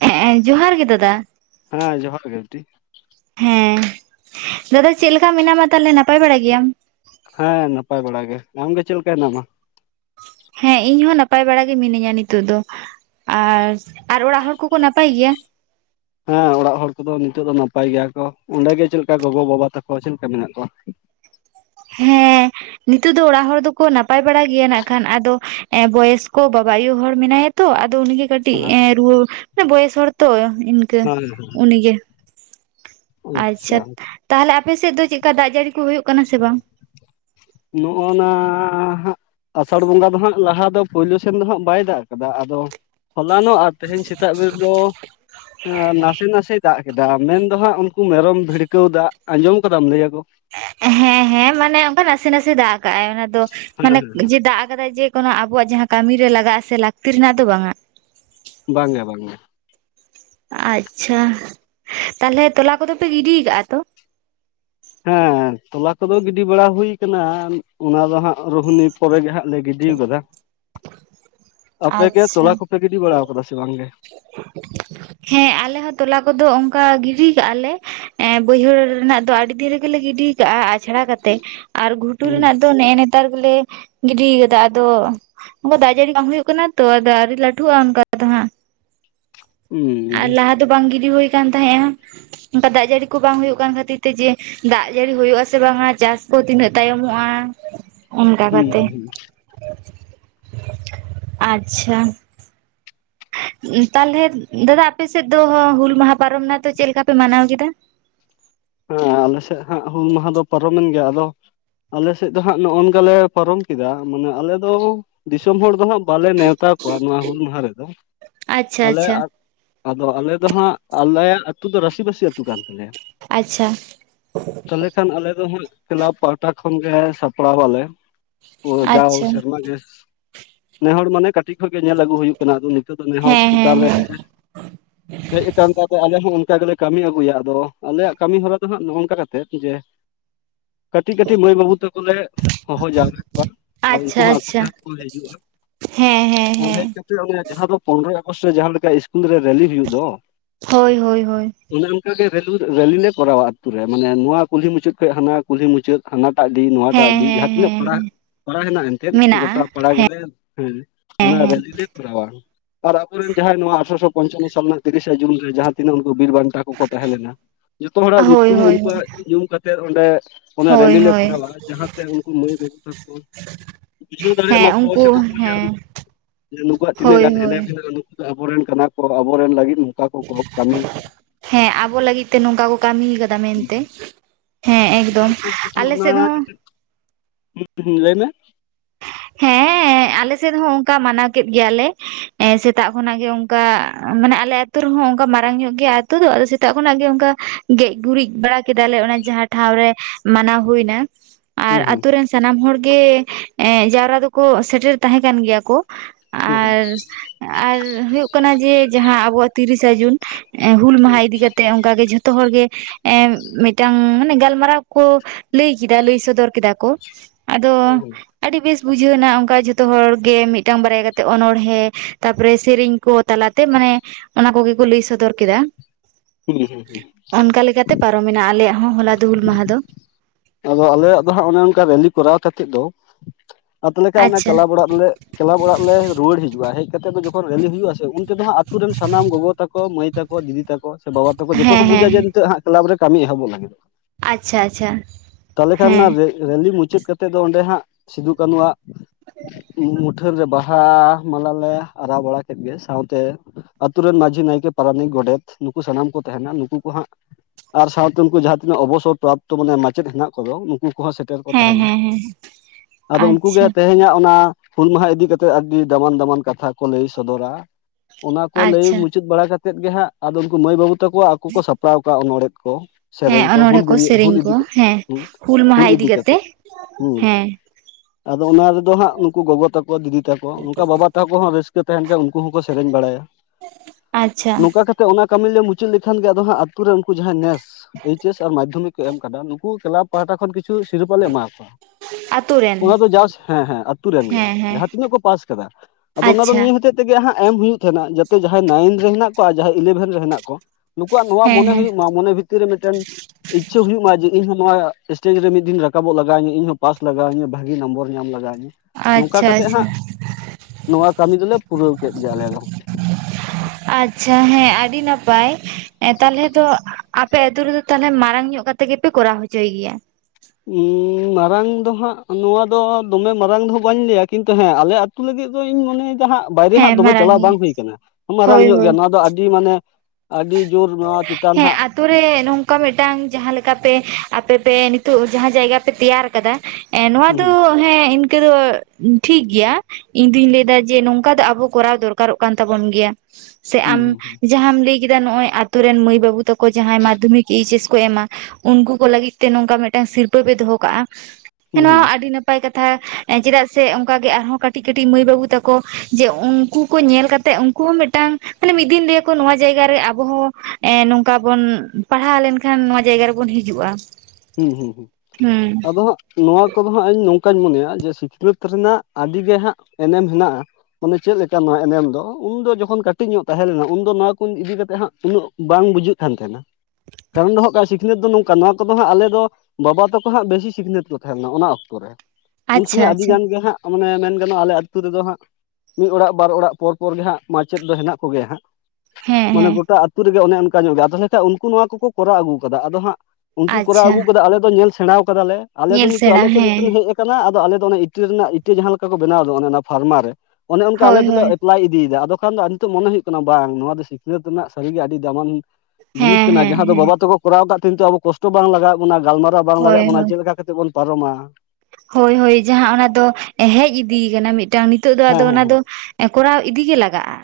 ᱮᱸ ᱡᱚᱦᱟᱨ ᱜᱮ ᱫᱟᱫᱟ ᱦᱮᱸ ᱡᱚᱦᱟᱨ ᱜᱮ ᱴᱤ ᱦᱮᱸ ᱫᱟᱫᱟ ᱪᱮᱫ ᱞᱮᱠᱟ ᱢᱮᱱᱟᱢᱟ ᱛᱟᱦᱚᱞᱮ ᱱᱟᱯᱟᱭ ᱵᱟᱲᱟ ᱜᱮᱭᱟᱢ᱾ ᱦᱮᱸ ᱱᱟᱯᱟᱭ ᱵᱟᱲᱟ ᱜᱮ ᱟᱢᱜᱮ ᱪᱮᱫᱞᱮᱠᱟ ᱦᱮᱱᱟᱢᱟ᱾ ᱦᱮᱸ ᱤᱧ ᱦᱚᱸ ᱱᱟᱯᱟᱭ ᱵᱟᱲᱟ ᱜᱮ ᱢᱤᱱᱟᱹᱧᱟ ᱱᱤᱛᱚᱜ ᱫᱚ᱾ ᱟᱨ ᱟᱨ ᱚᱲᱟᱜ ᱦᱚᱲ ᱠᱚᱠᱚ ᱱᱟᱯᱟᱭ ᱜᱮᱭᱟ᱾ ᱦᱮᱸ ᱚᱲᱟᱜ ᱦᱚᱲ ᱠᱚᱫᱚ ᱱᱤᱛᱚᱜ ᱫᱚ ᱱᱟᱯᱟᱭ ᱜᱮᱭᱟ ᱠᱚ ᱚᱸᱰᱮ ᱜᱮ ᱪᱮᱫ ᱞᱮᱠᱟ ᱜᱚᱜᱚ ᱵᱟᱵᱟ ᱛᱟᱠᱚ ᱪᱮᱫ ᱞᱮᱠᱟ ᱢᱮᱱᱟᱜ ᱠᱚᱣᱟ ᱦᱮᱸ ᱱᱤᱛᱚᱜ ᱫᱚ ᱚᱲᱟᱜ ᱦᱚᱲ ᱫᱚᱠᱚ ᱱᱟᱯᱟᱭ ᱵᱟᱲᱟ ᱜᱮᱭᱟ ᱱᱟᱜ ᱠᱷᱟᱱ ᱟᱫᱚ ᱵᱚᱭᱮᱥᱠᱚ ᱵᱟᱵᱟ ᱟᱭᱳ ᱦᱚᱲ ᱢᱮᱱᱟᱭᱟ᱾ ᱛᱚ ᱟᱫᱚ ᱩᱱᱤᱜᱮ ᱠᱟᱹᱴᱤᱡ ᱦᱮᱸ ᱮ ᱨᱩᱣᱟᱹ ᱢᱟᱱᱮ ᱵᱚᱭᱮᱥ ᱦᱚᱲ ᱛᱚ ᱤᱱᱠᱟᱹ ᱦᱮᱸ ᱩᱱᱤᱜᱮ᱾ ᱟᱪᱪᱷᱟ ᱛᱟᱦᱚᱞᱮ ᱟᱯᱮᱥᱮᱫ ᱫᱚ ᱪᱮᱫᱠᱟ ᱫᱟᱜ ᱡᱟᱹᱲᱤ ᱠᱚ ᱦᱩᱭᱩᱜ ᱠᱟᱱᱟ ᱥᱮ ᱵᱟᱝ᱾ ᱱᱚᱜᱼᱚ ᱱᱟ ᱦᱟᱸᱜ ᱟᱥᱟᱲ ᱵᱚᱸᱜᱟ ᱫᱚ ᱦᱟᱸᱜ ᱞᱟᱦᱟ ᱫᱚ ᱯᱳᱭᱞᱳ ᱥᱮᱱ ᱫᱚ ᱦᱟᱸᱜ ᱵᱟᱭ ᱫᱟᱜ ᱟᱠᱟᱫᱟ ᱟᱫᱚ᱾ ᱦᱚᱞᱟᱱᱚᱜ ᱟᱨ ᱛᱮᱦᱮᱧ ᱥᱮᱛᱟᱜ ᱵᱮᱨ ᱫᱚ ᱱᱟᱥᱮ ᱱᱟᱥᱮ ᱫᱟᱜ᱾ ᱠᱮᱫᱟ ᱢᱮᱱ ᱫᱚ ᱦᱟᱸᱜ ᱩᱱᱠᱩ ᱢᱮᱨᱚᱢ ᱵᱷᱤᱲᱠᱟᱹᱣ ᱫᱟᱜ ᱟᱸᱡᱚᱢ ᱠᱟᱫᱟᱢ ᱞᱟᱹᱭᱟᱠᱚ᱾ ᱦᱮᱸ ᱦᱮᱸ ᱢᱟᱱᱮ ᱚᱱᱠᱟ ᱱᱟᱥᱮ ᱱᱟᱥᱮ ᱫᱟᱜ ᱟᱠᱟᱜ ᱟᱭ ᱚᱱᱟ ᱫᱚ ᱦᱮᱸ ᱢᱟᱱᱮ ᱦᱮᱸ ᱦᱮᱸ ᱡᱮ ᱫᱟᱜ ᱟᱠᱟᱫᱟᱭ ᱡᱮ᱾ ᱠᱳᱱᱳ ᱟᱵᱚᱣᱟᱜ ᱡᱟᱦᱟᱸ ᱠᱟᱹᱢᱤ ᱨᱮ ᱞᱟᱜᱟᱜᱼᱟ ᱥᱮ ᱞᱟᱹᱠᱛᱤ ᱨᱮᱱᱟᱜ ᱫᱚ ᱵᱟᱝᱼᱟ᱾ ᱵᱟᱝᱜᱮ ᱵᱟᱝᱼᱟ᱾ ᱟᱪᱪᱷᱟ ᱛᱟᱦᱚᱞᱮ ᱛᱚᱞᱟ ᱠᱚᱫᱚ ᱯᱮ ᱜᱤᱰᱤ ᱠᱟᱜᱼᱟ ᱛᱚ᱾ ᱦᱮᱸ ᱛᱚᱞᱟ ᱠᱚᱫᱚ ᱜᱤᱰᱤ ᱵᱟᱲᱟ ᱦᱩᱭ ᱠᱟᱱᱟ ᱚᱱᱟ ᱫᱚ ᱦᱟᱸᱜ ᱨᱩᱦᱤᱱᱤ ᱯᱚᱨᱮ ᱜᱮ ᱦᱟᱸᱜ ᱞᱮ ᱜᱤᱰᱤ ᱠᱟᱫᱟ ᱟᱯᱮᱜᱮ ᱟᱪᱪᱷᱟ ᱛᱚᱞᱟ ᱠᱚ ᱯᱮ ᱜᱤᱰᱤ ᱵᱟᱲᱟ ᱠᱟᱫᱟ ᱥᱮ ᱵᱟᱝ ᱜᱮ? ᱦᱮᱸ ᱟᱞᱮ ᱦᱚᱸ ᱛᱚᱞᱟ ᱠᱚᱫᱚ ᱚᱱᱠᱟ ᱜᱤᱰᱤ ᱠᱟᱜᱼᱟ ᱞᱮ᱾ ᱮ ᱵᱟᱹᱭᱦᱟᱹᱲ ᱨᱮᱱᱟᱜ ᱫᱚ ᱟᱹᱰᱤ ᱫᱤᱱ ᱨᱮᱜᱮᱞᱮ ᱜᱤᱰᱤ ᱠᱟᱜᱼᱟ ᱟᱪᱷᱲᱟ ᱠᱟᱛᱮᱜ ᱟᱨ ᱜᱷᱩᱴᱩ ᱦᱩᱸ ᱨᱮᱱᱟᱜ ᱫᱚ ᱱᱮᱜᱼᱮ ᱱᱮᱛᱟᱨ ᱜᱮᱞᱮ ᱜᱤᱰᱤ ᱠᱟᱫᱟ, ᱟᱫᱚ ᱚᱱᱠᱟ ᱫᱟᱜ ᱡᱟᱹᱲᱤ ᱵᱟᱝ ᱦᱩᱭᱩᱜ ᱠᱟᱱᱟ ᱛᱚ ᱟᱫᱚ ᱟᱹᱣᱨᱤ ᱞᱟᱹᱴᱷᱩᱜᱼᱟ ᱚᱱᱠᱟ ᱫᱚ ᱦᱟᱸᱜ᱾ ᱟᱨ ᱩᱸ ᱞᱟᱦᱟ ᱫᱚ ᱵᱟᱝ ᱜᱤᱰᱤ ᱦᱳᱭ ᱠᱟᱱ ᱛᱟᱦᱮᱸᱜᱼᱟ ᱚᱱᱠᱟ ᱫᱟᱜ ᱡᱟᱹᱲᱤ ᱠᱚ ᱵᱟᱝ ᱦᱩᱭᱩᱜ ᱠᱟᱱ ᱠᱷᱟᱹᱛᱤᱨ ᱛᱮ ᱡᱮ ᱫᱟᱜ ᱡᱟᱹᱲᱤ ᱦᱳᱭᱳᱜ ᱟᱥᱮ ᱵᱟᱝᱼᱟ ᱪᱟᱥ ᱠᱚ ᱛᱤᱱᱟᱹᱜ ᱛᱟᱭᱚᱢᱚᱜᱼᱟ᱾ ᱚᱱᱠᱟ ᱦᱩᱸ ᱠᱟᱛᱮ ᱦᱩᱸ ᱟᱪᱪᱷᱟ᱾ ᱛᱟᱞᱦᱮ ᱫᱟᱫᱟ ᱟᱯᱮᱥᱮᱫ ᱫᱚ ᱦᱩᱞ ᱢᱟᱦᱟ ᱯᱟᱨᱚᱢᱱᱟ ᱛᱚ ᱪᱮᱫ ᱞᱮᱠᱟ ᱯᱮ ᱢᱟᱱᱟᱣ ᱠᱮᱫᱟ? ᱦᱮᱸ ᱟᱞᱮ ᱥᱮᱫ ᱦᱟᱸᱜ ᱦᱩᱞ ᱢᱟᱦᱟ ᱫᱚ ᱯᱟᱨᱚᱢᱮᱱ ᱜᱮᱭᱟ, ᱟᱫᱚ ᱟᱞᱮ ᱥᱮᱫ ᱫᱚ ᱦᱟᱸᱜ ᱱᱚᱜᱼᱚ ᱱᱚᱝᱠᱟ ᱞᱮ ᱯᱟᱨᱚᱢ ᱠᱮᱫᱟ, ᱢᱟᱱᱮ ᱟᱞᱮ ᱫᱚ ᱫᱤᱥᱚᱢ ᱦᱚᱲ ᱫᱚ ᱦᱟᱸᱜ ᱵᱟᱞᱮ ᱱᱮᱣᱛᱟ ᱠᱚᱣᱟ ᱱᱚᱣᱟ ᱦᱩᱞ ᱢᱟᱦᱟ ᱨᱮᱫᱚ᱾ ᱟᱪᱪᱷᱟ ᱟᱞᱮ ᱟᱪᱪᱷᱟ ᱟᱫᱚ ᱟᱞᱮ ᱫᱚ ᱦᱟᱸᱜ ᱟᱞᱮᱭᱟᱜ ᱟᱹᱛᱩ ᱫᱚ ᱨᱟᱟᱹᱥᱤᱵᱟᱹᱥᱤ ᱟᱹᱛᱩ ᱠᱟᱱ ᱛᱟᱞᱮᱭᱟ᱾ ᱟᱪᱪᱷᱟ᱾ ᱛᱟᱦᱚᱞᱮ ᱠᱷᱟᱱ ᱟᱞᱮ ᱫᱚ ᱦᱟᱸᱜ ᱠᱞᱟᱵᱽ ᱯᱟᱦᱴᱟ ᱠᱷᱚᱱ ᱜᱮ ᱥᱟᱯᱲᱣᱟᱞᱮ᱾ ᱡᱟᱣ ᱟᱪᱪᱷᱟ ᱥᱮᱨᱢᱟ ᱜᱮ ᱱᱮ ᱦᱚᱲ ᱢᱟᱱᱮ ᱠᱟᱹᱴᱤᱡ ᱠᱷᱚᱡ ᱜᱮ ᱧᱮᱞ ᱟᱹᱜᱩ ᱦᱩᱭᱩᱜ ᱠᱟᱱᱟ ᱟᱫᱚ ᱱᱤᱛᱚᱜ ᱫᱚ ᱱᱮ ᱦᱚᱲ ᱦᱮᱸ ᱪᱮᱛᱟ ᱦᱮᱸ ᱨᱮ ᱦᱮᱸ ᱦᱮᱡ ᱟᱠᱟᱱ ᱛᱮ ᱟᱫᱚ ᱟᱞᱮ ᱦᱚᱸ ᱚᱱᱠᱟ ᱜᱮᱞᱮ ᱠᱟᱹᱢᱤ ᱟᱹᱜᱩᱭᱟ, ᱟᱫᱚ ᱟᱞᱮᱭᱟᱜ ᱠᱟᱹᱢᱤ ᱦᱚᱨᱟ ᱫᱚ ᱦᱟᱸᱜ ᱱᱚᱜᱼᱚ ᱱᱚᱝᱠᱟ ᱠᱟᱛᱮᱫ ᱡᱮ ᱠᱟᱹᱴᱤᱡ ᱠᱟᱹᱴᱤᱡ ᱢᱟᱹᱭ ᱵᱟᱹᱵᱩ ᱛᱟᱠᱚᱞᱮ ᱦᱚᱦᱚ ᱡᱟᱣᱨ ᱠᱚᱣᱟ᱾ ᱟᱨ ᱩᱱᱠᱩ ᱟᱪᱪᱷᱟ ᱦᱚᱸ ᱟᱠᱚ ᱟᱪᱪᱷᱟ ᱛᱮ ᱦᱚ ᱠᱚ ᱦᱤᱡᱩᱜᱼᱟ᱾ ᱦᱮᱸ ᱦᱮᱸ ᱦᱮᱸ᱾ [unintelligible] ᱡᱟᱦᱟᱸ ᱫᱚ ᱯᱚᱱᱨᱚᱭ ᱟᱜᱚᱥᱴ ᱨᱮ ᱡᱟᱦᱟᱸ ᱞᱮᱠᱟ ᱤᱥᱠᱩᱞ ᱨᱮ ᱨᱮᱞᱤ ᱦᱩᱭᱩᱜ ᱫᱚ, ᱦᱳᱭ ᱦᱳᱭ ᱦᱳᱭ ᱚᱱᱮ ᱚᱱᱠᱟᱟᱜᱮ ᱨᱮᱤᱞ ᱞᱮ ᱠᱚᱨᱟᱣᱟ ᱟᱛᱩ ᱨᱮ ᱢᱟᱱᱮ ᱱᱚᱣᱟ ᱠᱩᱞᱦᱤ ᱢᱩᱪᱟᱹᱫ ᱠᱷᱚᱱ ᱦᱟᱱᱟ ᱠᱩᱞᱦᱤ ᱢᱩᱪᱟᱹᱫ᱾ ᱦᱟᱱᱟᱴᱟᱜ ᱰᱤ ᱱᱚᱣᱟᱴᱟᱜ ᱦᱮᱸ ᱰᱤ ᱦᱮᱸ ᱡᱟᱦᱟᱸ ᱛᱤᱱᱟᱹᱜ ᱯᱟᱲ ᱦᱮᱸ ᱯᱟᱲᱟᱜ ᱦᱮᱱᱟᱜᱼᱟ ᱮᱱᱛᱮᱫ, ᱢᱮᱱᱟᱜᱼᱟ ᱜᱚᱴᱟ ᱯᱟᱲᱟ ᱜᱮᱞᱮ ᱦᱮᱸ ᱦᱮᱸ ᱚᱱᱟ ᱦᱮᱸ ᱨᱮᱞᱤ ᱞᱮ ᱠᱚᱨᱟᱣᱟ᱾ ᱟᱨ ᱟᱵᱚᱨᱮᱱ ᱡᱟᱦᱟᱸᱭ ᱱᱚᱣᱟ ᱟᱴᱷᱨᱚᱥᱚ ᱯᱚᱧᱪᱟᱱᱱᱚ ᱥᱟᱞ ᱨᱮᱱᱟᱜ ᱛᱤᱨᱤᱥᱟ ᱡᱩᱱ ᱨᱮ ᱡᱟᱦᱟᱸ ᱛᱤᱱᱟᱹᱜ ᱩᱱᱠᱩ ᱵᱤᱨ ᱵᱟᱱᱴᱟ ᱠᱚᱠᱚ ᱛᱟᱦᱮᱸ ᱞᱮᱱᱟ, ᱡᱷᱚᱛᱚ ᱦᱚᱲᱟᱜ ᱦᱳᱭ ᱧᱩᱛᱩᱢ ᱦᱳᱭ ᱦᱳᱭ ᱩᱱᱠᱩᱣᱟᱜ ᱧᱩᱢ ᱠᱟᱛᱮᱫ ᱚᱸᱰᱮ ᱚᱱᱟ ᱦᱳᱭ ᱨᱮᱞᱤ ᱦᱳᱭ ᱠᱚᱨᱟᱣᱟ ᱡᱟᱦᱟᱸᱛᱮ ᱩᱱᱠᱩ ᱢᱟᱹᱭ ᱵᱟᱹᱵᱩ ᱛᱟᱠᱚ ᱵᱩᱡᱷᱟᱹᱣ ᱫᱟᱲᱮᱭᱟᱜ ᱦᱮᱸ ᱢᱟᱠᱚ ᱩᱱᱠᱩ ᱥᱮᱠᱚ ᱵᱩᱡᱟᱢ, ᱦᱮᱸ ᱥᱮ ᱱᱩᱠᱩᱣᱟᱜ ᱛᱤᱱᱟᱹᱜ ᱦᱳᱭ ᱜᱟᱱ ᱦᱳᱭ ᱮᱱᱮᱢ ᱦᱮᱱᱟᱜ ᱱᱩᱠᱩ ᱫᱚ ᱟᱵᱚᱨᱮᱱ ᱠᱟᱱᱟ ᱠᱚ ᱟᱵᱚᱨᱮᱱ ᱞᱟᱹᱜᱤᱫ ᱱᱚᱝᱠᱟ ᱠᱚᱠᱚ ᱠᱟᱹᱢᱤᱭᱮ ᱟᱠᱟᱫᱟ᱾ ᱦᱮᱸ ᱟᱵᱚ ᱞᱟᱹᱜᱤᱫ ᱛᱮ ᱱᱚᱝᱠᱟ ᱠᱚ ᱠᱟᱹᱢᱤ ᱠᱟᱫᱟ ᱢᱮᱱᱛᱮ᱾ ᱦᱮᱸ ᱮᱠᱫᱚᱢ ᱩᱱ ᱡᱚᱠᱷᱚᱱ ᱟᱞᱮ ᱥᱮᱫ ᱚᱱᱟᱚ ᱦᱚᱸ ᱦᱩᱸ ᱦᱩᱸ ᱞᱟᱹᱭᱢᱮ ᱦᱮᱸᱻ ᱟᱞᱮ ᱥᱮᱫ ᱦᱚᱸ ᱚᱱᱠᱟ ᱢᱟᱱᱟᱣ ᱠᱮᱫ ᱜᱮᱭᱟ ᱞᱮ᱾ ᱮ ᱥᱮᱛᱟᱜ ᱠᱷᱚᱱᱟᱜ ᱜᱮ ᱚᱱᱠᱟ ᱢᱟᱱᱮ ᱟᱞᱮ ᱟ ᱟᱹᱛᱩ ᱨᱮᱦᱚᱸ ᱚᱱᱠᱟ ᱢᱟᱨᱟᱝ ᱧᱚᱜ ᱜᱮ [unintelligible] ᱫᱚ ᱟᱫᱚ ᱥᱮᱛᱟᱜ ᱠᱷᱚᱱᱟᱜ ᱜᱮ ᱚᱱᱠᱟ ᱜᱮᱡ ᱜᱩᱨᱤᱡ ᱵᱟᱲᱟ ᱠᱮᱫᱟᱞᱮ ᱚᱱᱟ ᱡᱟᱦᱟᱸ ᱴᱷᱟᱶ ᱨᱮ ᱢᱟᱱᱟᱣ ᱦᱩᱭᱱᱟ᱾ ᱟᱨ ᱦᱩᱸ ᱟᱛᱩᱨ ᱨᱮᱱ ᱥᱟᱱᱟᱢ ᱦᱚᱲᱜᱮ ᱮ ᱡᱟᱣᱨᱟ ᱫᱚᱠᱚ ᱥᱮᱴᱮᱨ ᱛᱟᱸᱦᱮ ᱠᱟᱱ ᱜᱮᱭᱟ ᱠᱚ᱾ ᱦᱩᱸ ᱟᱨ ᱟᱨ ᱦᱩᱭᱩᱜ ᱠᱟᱱᱟ ᱡᱮ ᱡᱟᱦᱟᱸ ᱟᱵᱚᱣᱟᱜ ᱛᱤᱨᱤᱥᱟ ᱡᱩᱱ᱾ ᱦᱩᱞ ᱦᱩᱸ ᱢᱟᱦᱟ ᱤᱫᱤ ᱠᱟᱛᱮᱜ ᱚᱱᱠ ᱜᱮ ᱡᱷᱚ ᱛᱚ ᱦᱚᱲ ᱜᱮ ᱮ ᱢᱤᱫᱴᱟᱝ ᱢᱟᱱᱮ ᱜᱟᱞᱢᱟᱨᱟᱣ ᱠᱚ ᱞᱟᱹᱭ ᱠᱮᱫᱟ ᱞᱟᱹᱭ ᱥᱚᱫᱚᱨ ᱠᱮᱫᱟ ᱠᱚ᱾ ᱟᱫᱚ ᱦᱩᱸ ᱟᱹᱰᱤ ᱵᱮᱥ ᱵᱩᱡᱷᱟᱹᱣ ᱮᱱᱟ ᱚᱱᱠᱟ ᱡᱷᱚᱛᱚ ᱦᱚᱲ ᱜᱮ ᱢᱤᱫᱴᱟᱝ ᱵᱟᱨᱭᱟ ᱠᱟᱛᱮᱜ ᱚᱱᱚᱬᱦᱮᱸ ᱛᱟᱯᱚᱨᱮ ᱥᱮᱨᱮᱧ ᱠᱚ ᱛᱟᱞᱟᱛᱮ, ᱢᱟᱱᱮ ᱚᱱᱟ ᱠᱚᱜᱮ ᱠᱚ ᱞᱟᱹᱭ ᱥᱚᱫᱚᱨ ᱠᱮᱫᱟ᱾ ᱦᱩᱸ ᱦᱩᱸ ᱦᱩᱸ᱾ ᱚᱱᱠᱟ ᱞᱮᱠᱟᱛᱮ ᱯᱟᱨᱚᱢᱮᱱᱟ ᱟᱞᱮᱭᱟᱜ ᱦᱚᱸ ᱦᱚᱞᱟ ᱫᱩ ᱦᱩᱞ ᱢᱟᱦᱟ ᱫᱚ᱾ ᱟᱫᱚ ᱟᱞᱮᱭᱟᱜ ᱫᱚ ᱦᱜ ᱚᱱᱮ ᱚᱱᱠᱟ ᱨᱮᱞᱤ ᱠᱚᱨᱟᱣ ᱠᱟᱛᱮ ᱫᱚ ᱟᱚᱛ ᱞᱮᱠᱟ ᱟᱪᱪᱷᱟ ᱠᱟᱞᱟ ᱚᱲᱟᱜ ᱨᱮᱞᱮ ᱠᱮᱞᱟᱵᱽ ᱚᱲᱟᱜ ᱞᱮ ᱨᱩᱣᱟᱹᱲ ᱦᱤᱡᱩᱜᱼᱟ ᱦᱮᱡ ᱠᱟᱛᱮᱜ ᱫᱚ ᱡᱚᱠᱷᱚᱱ ᱨᱮᱞᱤ ᱦᱩᱭᱩᱜᱼᱟ, ᱥᱮ ᱩᱱᱛᱮᱚ ᱦᱟᱸᱜ ᱟᱛᱩᱨ ᱨᱮᱱ ᱥᱟᱱᱟᱢ ᱜᱚᱜᱚ ᱛᱟᱠᱚ ᱢᱟᱹᱭ ᱛᱟᱠᱚ ᱫᱤᱫᱤ ᱛᱟᱠᱚ ᱥᱮ ᱵᱟᱵᱟ ᱛᱟᱠᱚ ᱡᱚᱛᱚ ᱦᱮᱸ ᱠᱚ ᱵᱩᱡᱟ ᱦᱮᱸ ᱡᱮ ᱱᱤᱛᱚᱜ ᱦᱟᱜ ᱠᱞᱟᱵᱽ ᱨᱮ ᱠᱟᱹᱢᱤ ᱮᱦᱚᱵᱚᱜ ᱞᱟᱹᱜᱤᱫ ᱟᱪᱪᱷᱟ ᱟᱪᱪᱷᱟ᱾ ᱛᱟᱦᱚᱞᱮ ᱠᱷᱟᱱ ᱦᱮᱸ ᱚᱱᱟ [unintelligible] ᱨᱮᱞᱤ ᱢᱩᱪᱟᱹᱫ ᱠᱟᱛᱮᱜ ᱫᱚ ᱚᱸᱰᱮ ᱦᱟᱸᱜ ᱥᱤᱫᱩ ᱠᱟᱹᱱᱩᱣᱟᱜ [unintelligible] ᱢᱩᱴᱷᱟᱹᱱ ᱨᱮ ᱵᱟᱦᱟ ᱢᱟᱞᱟ ᱞᱮ ᱟᱨᱟᱣ ᱵᱟᱲᱟ ᱠᱮᱫ ᱜᱮ ᱥᱟᱶᱛᱮ ᱟᱛᱩ ᱨᱮᱱ ᱢᱟᱺᱡᱷᱤ ᱱᱟᱭᱠᱮ ᱯᱟᱨᱟᱱᱤᱠ ᱜᱚᱰᱮᱛ ᱱᱩᱠᱩ ᱥᱟᱱᱟᱢ ᱠᱚ ᱛᱟᱦᱮᱱᱟ ᱱᱩᱠᱩ ᱠᱚ ᱦᱟᱸᱜ ᱟᱨ ᱥᱟᱶᱛᱮ ᱩᱱᱠᱩ ᱡᱟᱦᱟᱸ ᱛᱤᱱᱟᱹᱜ ᱚᱵᱚᱥᱚᱨ ᱯᱨᱟᱯᱛᱚ ᱢᱟᱱᱮ ᱢᱟᱪᱮᱫ ᱦᱮᱱᱟᱜ ᱠᱚᱫᱚ ᱱᱩᱠᱩ ᱠᱚᱦᱚᱸ ᱥᱮᱴᱮᱨ ᱠᱚ ᱦᱮᱸ ᱛᱟᱦᱮᱱᱟ ᱦᱮᱸ ᱦᱮᱸ [unintelligible] ᱟᱫᱚ ᱩᱱᱠᱩ ᱜᱮ ᱟᱪᱪᱷᱟ ᱛᱮᱦᱮᱧᱟᱜ ᱚᱱᱟ ᱦᱩᱞ ᱢᱟᱦᱟ ᱤᱫᱤ ᱠᱟᱛᱮᱫ ᱟᱹᱰᱤ ᱫᱟᱢᱟᱱ ᱫᱟᱢᱟᱱ ᱠᱟᱛᱷᱟ ᱠᱚ ᱞᱟᱹᱭ ᱥᱚᱫᱚᱨᱟ [unintelligible] ᱚᱱᱟ ᱠᱚ ᱞᱟᱹᱭ ᱟᱪᱪᱷᱟ ᱢᱩᱪᱟᱹᱫ ᱢᱩᱪᱟᱹᱫ ᱵᱟᱲᱟ ᱠᱟᱛᱮᱫ ᱜᱮ ᱦᱟᱸᱜ ᱟᱫᱚ ᱩᱱᱠᱩ ᱢᱟᱹᱭ ᱵᱟᱹᱵᱩ ᱛᱟᱠᱚ ᱟᱠᱚ ᱠᱚ ᱥᱟᱯᱲᱟᱣ ᱠᱟᱜᱼᱟ ᱚᱱᱚᱲᱦᱮ ᱠᱚ ᱦᱮᱸ ᱥᱮᱨᱮᱧ ᱠᱚ ᱦᱩᱞ ᱚᱱᱚᱬᱦᱮᱸ ᱜᱤᱨᱭᱟᱹ ᱦᱩᱞ ᱥᱮᱨᱮᱧ ᱠᱚ ᱤᱫᱤ ᱦᱮᱸ ᱢᱟᱦᱟ ᱦᱩᱞ ᱤᱫᱤ ᱠᱟᱛᱮ ᱠᱟᱛᱮᱫ᱾ ᱦᱮᱸ ᱟᱫᱚ ᱚᱱᱟ ᱨᱮᱫᱚ ᱦᱟᱸᱜ ᱱᱩᱠᱩ ᱜᱚᱜᱚ ᱛᱟᱠᱚ ᱫᱤᱫᱤ ᱛᱟᱠᱚ ᱱᱚᱝᱠᱟ ᱵᱟᱵᱟ ᱛᱟᱠᱚ ᱦᱚᱸ ᱨᱟᱹᱥᱠᱟᱹ ᱛᱟᱦᱮᱱ ᱠᱷᱟᱡ ᱩᱱᱠᱩ ᱦᱚᱸᱠᱚ ᱥᱮᱨᱮᱧ ᱵᱟᱲᱟᱭᱟ ᱟᱪᱪᱷᱟ [unintelligible] ᱱᱚᱝᱠᱟ ᱠᱟᱛᱮ ᱚᱱᱟ ᱠᱟᱹᱢᱤ ᱞᱮ ᱢᱩᱪᱟᱹᱫ ᱞᱮᱠᱷᱟᱱ ᱜᱮ ᱟᱫᱚ ᱦᱟᱸᱜ ᱟᱛᱳ ᱨᱮ ᱩᱱᱠᱩ ᱡᱟᱦᱟᱸᱭ ᱱᱮᱥ ᱮᱭᱤᱪᱥ ᱟᱨ ᱢᱟᱫᱽᱫᱷᱚᱢᱤᱠ ᱠᱚ ᱮᱢ ᱟᱠᱟᱫᱟ ᱱᱩᱠᱩ ᱱᱩᱠᱩ ᱠᱞᱟᱵᱽ ᱯᱟᱦᱟᱴᱟ ᱠᱷᱚᱱ ᱠᱤᱪᱷᱩ ᱥᱤᱨᱯᱟ ᱞᱮ ᱮᱢᱟ ᱠᱚᱣᱟ᱾ ᱟᱛᱳ ᱨᱮᱱ ᱚᱱᱟ ᱫᱚ ᱡᱟᱥᱴ, ᱦᱮᱸ ᱦᱮᱸ ᱟᱛᱩ ᱨᱮᱱ ᱜᱮ ᱦᱮᱸ ᱦᱮᱸ ᱡᱟᱦᱟᱸ ᱛᱤᱱᱟᱹᱜ ᱠᱚ ᱯᱟᱥ ᱟᱠᱟᱫᱟ ᱾ᱟᱫᱚ ᱚᱱᱟ ᱫᱚ ᱟᱪᱪᱷᱟ ᱱᱤᱭᱟᱹ ᱦᱚᱛᱮᱫ ᱛᱮᱜᱮ ᱦᱟᱸᱜ ᱮᱢ ᱦᱩᱭᱩᱜ ᱛᱟᱦᱮᱱᱟ ᱡᱟᱛᱮ ᱡᱟᱦᱟᱸᱭ ᱱᱟᱭᱤᱱ ᱨᱮ ᱦᱮᱱᱟᱜ ᱠᱚᱣᱟ ᱟᱨ ᱡᱟᱦᱟᱸᱭ ᱤᱞᱮᱵᱷᱮᱱ ᱦᱮᱱᱟᱜ ᱠᱚᱣᱟ ᱱᱩᱠᱩᱣᱟᱜ ᱱᱚᱣᱟ ᱦᱮᱸ ᱢᱚᱱᱮ ᱦᱮᱸ ᱦᱩᱭᱩᱜ ᱢᱟ ᱢᱚᱱᱮ ᱵᱷᱤᱛᱤᱨ ᱨᱮ ᱢᱤᱫᱴᱟᱝ ᱤᱪᱪᱷᱟᱹ ᱦᱩᱭᱩᱜ ᱢᱟ ᱡᱮ ᱤᱧᱦ‌ ᱱᱚᱣᱟ ᱥᱴᱮᱡᱽ ᱨᱮ ᱢᱤᱫ ᱫᱤᱱ ᱨᱟᱠᱟᱵᱚᱜ ᱞᱟᱜᱟᱣ ᱤᱧᱟ ᱤᱧᱦᱚᱸ ᱯᱟᱥ ᱞᱟᱜᱟᱣ ᱤᱧᱟᱹ ᱵᱷᱟᱹᱜᱤ ᱱᱚᱢᱵᱚᱨ ᱧᱟᱢ ᱞᱟᱜᱟᱣᱤᱧᱟ᱾ ᱱᱚᱝᱠᱟ ᱟᱪᱪᱷᱟ ᱠᱟᱛᱮᱫ ᱟᱪᱪᱷᱟ ᱦᱟᱸᱜ ᱱᱚᱣᱟ ᱠᱟᱹᱢᱤ ᱫᱚᱞᱮ ᱯᱩᱨᱟᱹᱣ ᱠᱮᱫ ᱜᱮᱭᱟ ᱟᱞᱮ ᱫᱚ᱾ ᱟᱪᱪᱷᱟ ᱦᱮᱸ ᱟᱹᱰᱤ ᱱᱟᱯᱟᱭ ᱾ᱛᱟᱦᱚᱞᱮ ᱫᱚ ᱟᱯᱮ ᱟᱹᱛᱩ ᱨᱮᱫᱚ ᱛᱟᱦᱚᱞᱮ ᱢᱟᱨᱟᱝ ᱧᱚᱜ ᱠᱟᱛᱮᱜ ᱜᱮᱯᱮ ᱠᱚᱨᱟᱣ ᱦᱚᱪᱚᱭ ᱜᱮᱭᱟ᱾ ᱢᱟᱨᱟᱝ ᱫᱚ ᱦᱟᱸᱜ ᱱᱚᱣᱟ ᱫᱚ ᱫᱚᱢᱮ ᱢᱟᱨᱟᱝ ᱫᱚ ᱵᱟᱹᱧ ᱞᱟᱹᱭᱟ ᱠᱤᱱᱛᱩ ᱦᱮᱸ ᱟᱞᱮ [unintelligible] ᱟᱹᱛᱩ ᱞᱟᱹᱜᱤᱫ ᱫᱚ ᱤᱧ ᱢᱚᱱᱮᱭᱮᱫᱟ ᱦᱟᱸᱜ ᱵᱟᱭᱨᱮ ᱦᱮᱸ ᱦᱟᱸᱜ ᱫᱚᱢᱮ ᱢᱟᱨᱟᱝ ᱪᱟᱞᱟᱣ ᱜᱮ ᱵᱟᱝ ᱦᱩᱭ ᱟᱠᱟᱱᱟ ᱢᱟᱨᱟᱝ ᱦᱳᱭ ᱧᱚᱜ ᱜᱮᱭᱟ᱾ ᱦᱳᱭ ᱱᱚᱣᱟ ᱫᱚ ᱟᱹᱰᱤ ᱢᱟᱱᱮ ᱟᱹᱰᱤ ᱡᱳᱨ ᱱᱚᱣᱟ ᱪᱮᱛᱟᱱ ᱦᱟᱸᱜ ᱱᱚᱝᱠᱟᱱ ᱢᱤᱫᱴᱟᱝ ᱡᱟᱦᱟᱸ ᱞᱮᱠᱟ ᱯᱮ ᱟᱯᱮ ᱯᱮ ᱱᱤᱛᱚᱜ ᱡᱟᱦᱟᱸ ᱡᱟᱭᱜᱟ ᱯᱮ ᱛᱮᱭᱟᱨ ᱟᱠᱟᱫᱟ ᱮ ᱱᱚᱣᱟ ᱫᱚ ᱦᱩᱸ ᱦᱮᱸ ᱤᱱᱠᱟᱹ ᱫᱚ ᱴᱷᱤᱠ ᱜᱮᱭᱟ ᱤᱧ ᱫᱩᱧ ᱞᱟᱹᱭ ᱮᱫᱟ ᱡᱮ ᱱᱚᱝᱠᱟ ᱫᱚ ᱟᱵᱚ ᱠᱚᱨᱟᱣ ᱫᱚᱨᱠᱟᱨᱚᱜ ᱠᱟᱱ ᱛᱟᱵᱚᱱ ᱜᱮᱭᱟ ᱥᱮ ᱦᱩᱸ ᱟᱢ ᱦᱩᱸ ᱡᱟᱦᱟᱸᱢ ᱞᱟᱹᱭ ᱠᱮᱫᱟ ᱱᱚᱜ ᱚᱭ ᱟᱛᱩ ᱨᱮᱱ ᱢᱟᱹᱭ ᱵᱟᱹᱵᱩ ᱛᱟᱠᱚ ᱡᱟᱦᱟᱸᱭ ᱢᱟᱫᱽᱫᱷᱚᱢᱤᱠ ᱮᱭᱤᱪ ᱮᱥ ᱠᱚ ᱮᱢᱟ ᱩᱱᱠᱩ ᱠᱚ ᱞᱟᱹᱜᱤᱫ ᱛᱮ ᱱᱚᱝᱠᱟ ᱢᱤᱫᱴᱟᱝ ᱥᱤᱨᱯᱟᱹ ᱯᱮ ᱫᱚᱦᱚ ᱠᱟᱜ-ᱟ ᱦᱩᱸ ᱦᱩᱸ ᱱᱚᱣᱟ ᱟᱹᱰᱤ ᱱᱟᱯᱟᱭ ᱱᱟᱯᱟᱭ ᱠᱟᱛᱷᱟ ᱪᱮᱫᱟᱜ ᱥᱮ ᱚᱱᱠᱟ ᱜᱮ ᱟᱨᱦᱚᱸ ᱠᱟᱹᱴᱤᱡ ᱠᱟᱹᱴᱤᱡ ᱢᱟᱹᱭ ᱵᱟᱹᱵᱩ ᱛᱟᱠᱚ ᱡᱮ ᱩᱱᱠᱩ ᱠᱚ ᱧᱮᱞ ᱠᱟᱛᱮᱫ ᱠᱚ ᱢᱤᱫᱴᱟᱝ ᱢᱟᱱᱮ ᱢᱤᱫ ᱫᱤᱱ ᱞᱟᱹᱭ ᱟᱠᱚ ᱱᱚᱣᱟ ᱡᱟᱭᱜᱟ ᱨᱮ ᱟᱵᱚ ᱦᱚ ᱮ ᱱᱚᱝᱠᱟ ᱵᱚᱱ ᱯᱟᱲᱦᱟᱣ ᱞᱮᱱᱠᱷᱟᱱ ᱱᱚᱣᱟ ᱡᱟᱭᱜᱟ ᱨᱮᱵᱚᱱ ᱦᱤᱡᱩᱜ-ᱟ᱾ ᱦᱩᱸ ᱦᱩᱸ ᱦᱩᱸ [unintelligible] ᱟᱫᱚ ᱦᱟᱸᱜ ᱱᱚᱣᱟ ᱠᱚᱫᱚ ᱦᱟᱸᱜ ᱤᱧ ᱱᱚᱝᱠᱟᱧ ᱢᱚᱱᱮᱭᱟ ᱡᱮ ᱥᱤᱠᱷᱱᱟᱹᱛ ᱨᱮᱱᱟᱜ ᱟᱹᱰᱤ ᱜᱮ ᱦᱟᱸᱜ ᱮᱱᱮᱢ ᱦᱮᱱᱟᱜ-ᱟ᱾ ᱢᱟᱱᱮ ᱪᱮᱫ ᱞᱮᱠᱟ ᱱᱚᱣᱟ ᱮᱱᱮᱢ ᱫᱚ ᱩᱱ ᱫᱚ ᱡᱚᱠᱷᱚᱱ ᱠᱟᱹᱴᱤᱡ ᱧᱚᱜ ᱛᱟᱦᱮ ᱞᱮᱱᱟ ᱩᱱᱫᱚ ᱱᱚᱣᱟ ᱠᱚ ᱤᱫᱤ ᱠᱟᱛᱮᱜ ᱦᱟᱜ ᱩᱱᱟᱹᱜ ᱵᱟᱝ ᱵᱩᱡᱷᱟᱹᱜ ᱠᱟᱱ ᱛᱟᱦᱮᱱᱟ [unintelligible] ᱠᱟᱨᱚᱱ ᱫᱚ ᱦᱩᱭᱩᱜ ᱠᱟᱱᱟ ᱥᱤᱠᱷᱱᱟᱹᱛ ᱫᱚ ᱱᱚᱝᱠᱟ ᱱᱚᱣᱟ ᱠᱚ ᱫᱚ ᱦᱟᱜ ᱟᱞᱮ ᱫᱚ ᱵᱟᱵᱟ ᱛᱟᱠᱚ ᱦᱟᱸᱜ ᱵᱮᱥᱤ ᱥᱤᱠᱷᱱᱟᱹᱛ ᱠᱚ ᱛᱟᱦᱮ ᱞᱮᱱᱟ ᱚᱱᱟ ᱚᱠᱛᱚ ᱨᱮ ᱩᱱ ᱟᱪᱪᱷᱟ ᱥᱚᱢᱚᱭ ᱟᱹᱰᱤ ᱟᱪᱪᱷᱟ ᱜᱟᱱ ᱜᱮ ᱦᱟᱸᱜ ᱢᱟᱱᱮ ᱢᱮᱱ ᱜᱟᱱᱚᱜ-ᱟ ᱟᱞᱮ ᱟᱹᱛᱩ ᱨᱮᱫᱚ ᱦᱟᱸᱜ ᱢᱤᱫ ᱚᱲᱟᱜ ᱵᱟᱨ ᱚᱲᱟᱜ ᱯᱚᱨ ᱯᱚᱨ ᱜᱮ ᱦᱟᱸᱜ ᱢᱟᱪᱮᱫ ᱫᱚ ᱦᱮᱱᱟᱜ ᱠᱚᱜᱮᱭᱟ ᱦᱟᱸᱜ ᱦᱮᱸ ᱢᱟᱱᱮ ᱦᱮᱸ ᱜᱚᱴᱟ ᱟᱹᱛᱩ ᱨᱮᱜᱮ ᱚᱱᱮ ᱚᱱᱠᱟ ᱧᱚᱜ ᱜᱮᱭᱟ ᱛᱟᱦᱚᱞᱮ ᱠᱷᱟᱡ ᱩᱱᱠᱩ ᱱᱚᱣᱟ ᱠᱚᱠᱚ ᱠᱚᱨᱟᱣ ᱟᱹᱜᱩ ᱟᱠᱟᱫᱟ ᱟᱫᱚ ᱦᱟᱸᱜ ᱩᱱᱠᱩ ᱠᱚᱨᱟᱣ ᱟᱪᱪᱷᱟ ᱟᱹᱜᱩ ᱟᱠᱟᱫᱟ ᱟᱞᱮ ᱫᱚ ᱧᱮᱞ ᱥᱮᱬᱟ ᱟᱠᱟᱫᱟᱞᱮ ᱟᱞᱮ ᱫᱚ ᱧᱮᱞ [unintelligible] ᱥᱮᱬᱟ ᱦᱮᱸ ᱴᱷᱮᱱ ᱦᱮᱡ ᱟᱫᱚ ᱟᱞᱮ ᱫᱚ ᱤᱴᱟᱹ ᱨᱮᱱᱟᱜ ᱤᱴᱟᱹ ᱡᱟᱦᱟᱸ ᱞᱮᱠᱟ ᱠᱚ ᱵᱮᱱᱟᱣ [unintelligible] ᱚᱱᱟ ᱯᱷᱟᱨᱢᱟ ᱨᱮ ᱚᱱᱮ ᱚᱱᱠᱟ ᱟᱞᱮ ᱦᱳᱭ ᱫᱚᱞᱮ ᱦᱳᱭ ᱮᱯᱞᱟᱭ ᱤᱫᱤ ᱮᱫᱟ ᱟᱫᱚᱠᱷᱟᱱ ᱫᱚ ᱟᱨ ᱱᱤᱛᱚᱜ ᱢᱚᱱᱮ ᱦᱩᱭᱩᱜ ᱠᱟᱱᱟ ᱵᱟᱝ ᱱᱚᱣᱟ ᱫᱚ ᱥᱤᱠᱷᱱᱟᱹᱛ ᱨᱮᱱᱟᱜ ᱥᱟᱹᱨᱤᱜᱮ ᱟᱹᱰᱤ ᱫᱟᱢᱟᱱ ᱡᱤᱱᱤᱥ ᱦᱮᱸ ᱠᱟᱱᱟ ᱦᱮᱸ ᱡᱟᱦᱟᱸ ᱫᱚ ᱦᱮᱸ ᱵᱟᱵᱟ ᱛᱮᱠᱚ ᱠᱚᱨᱟᱣ ᱟᱠᱟᱫ ᱛᱮ ᱱᱤᱛᱚᱜ ᱟᱵᱚ ᱠᱚᱥᱴᱚ ᱵᱟᱝ ᱞᱟᱜᱟᱣ-ᱟᱜ ᱵᱚᱱᱟ ᱜᱟᱞᱢᱟᱨᱟᱣ ᱵᱟᱝ ᱦᱳᱭ ᱞᱟᱜᱟᱣ-ᱟᱜ ᱵᱚᱱᱟ ᱦᱳᱭ ᱪᱮᱫ ᱞᱮᱠᱟ ᱠᱟᱛᱮᱫ ᱵᱚᱱ ᱯᱟᱨᱚᱢᱟ ᱦᱳᱭ ᱦᱳᱭ ᱡᱟᱦᱟᱸ ᱚᱱᱟ ᱫᱚ ᱦᱮᱡ ᱤᱫᱤ ᱟᱠᱟᱱᱟ ᱢᱤᱫᱴᱟᱝ ᱱᱤᱛᱚᱜ ᱫᱚ ᱟᱫᱚ ᱦᱮᱸ ᱦᱮᱸ ᱚᱱᱟ ᱫᱚ ᱮ ᱠᱚᱨᱟᱣ ᱤᱫᱤ ᱜᱮ ᱞᱟᱜᱟᱜ-ᱟ᱾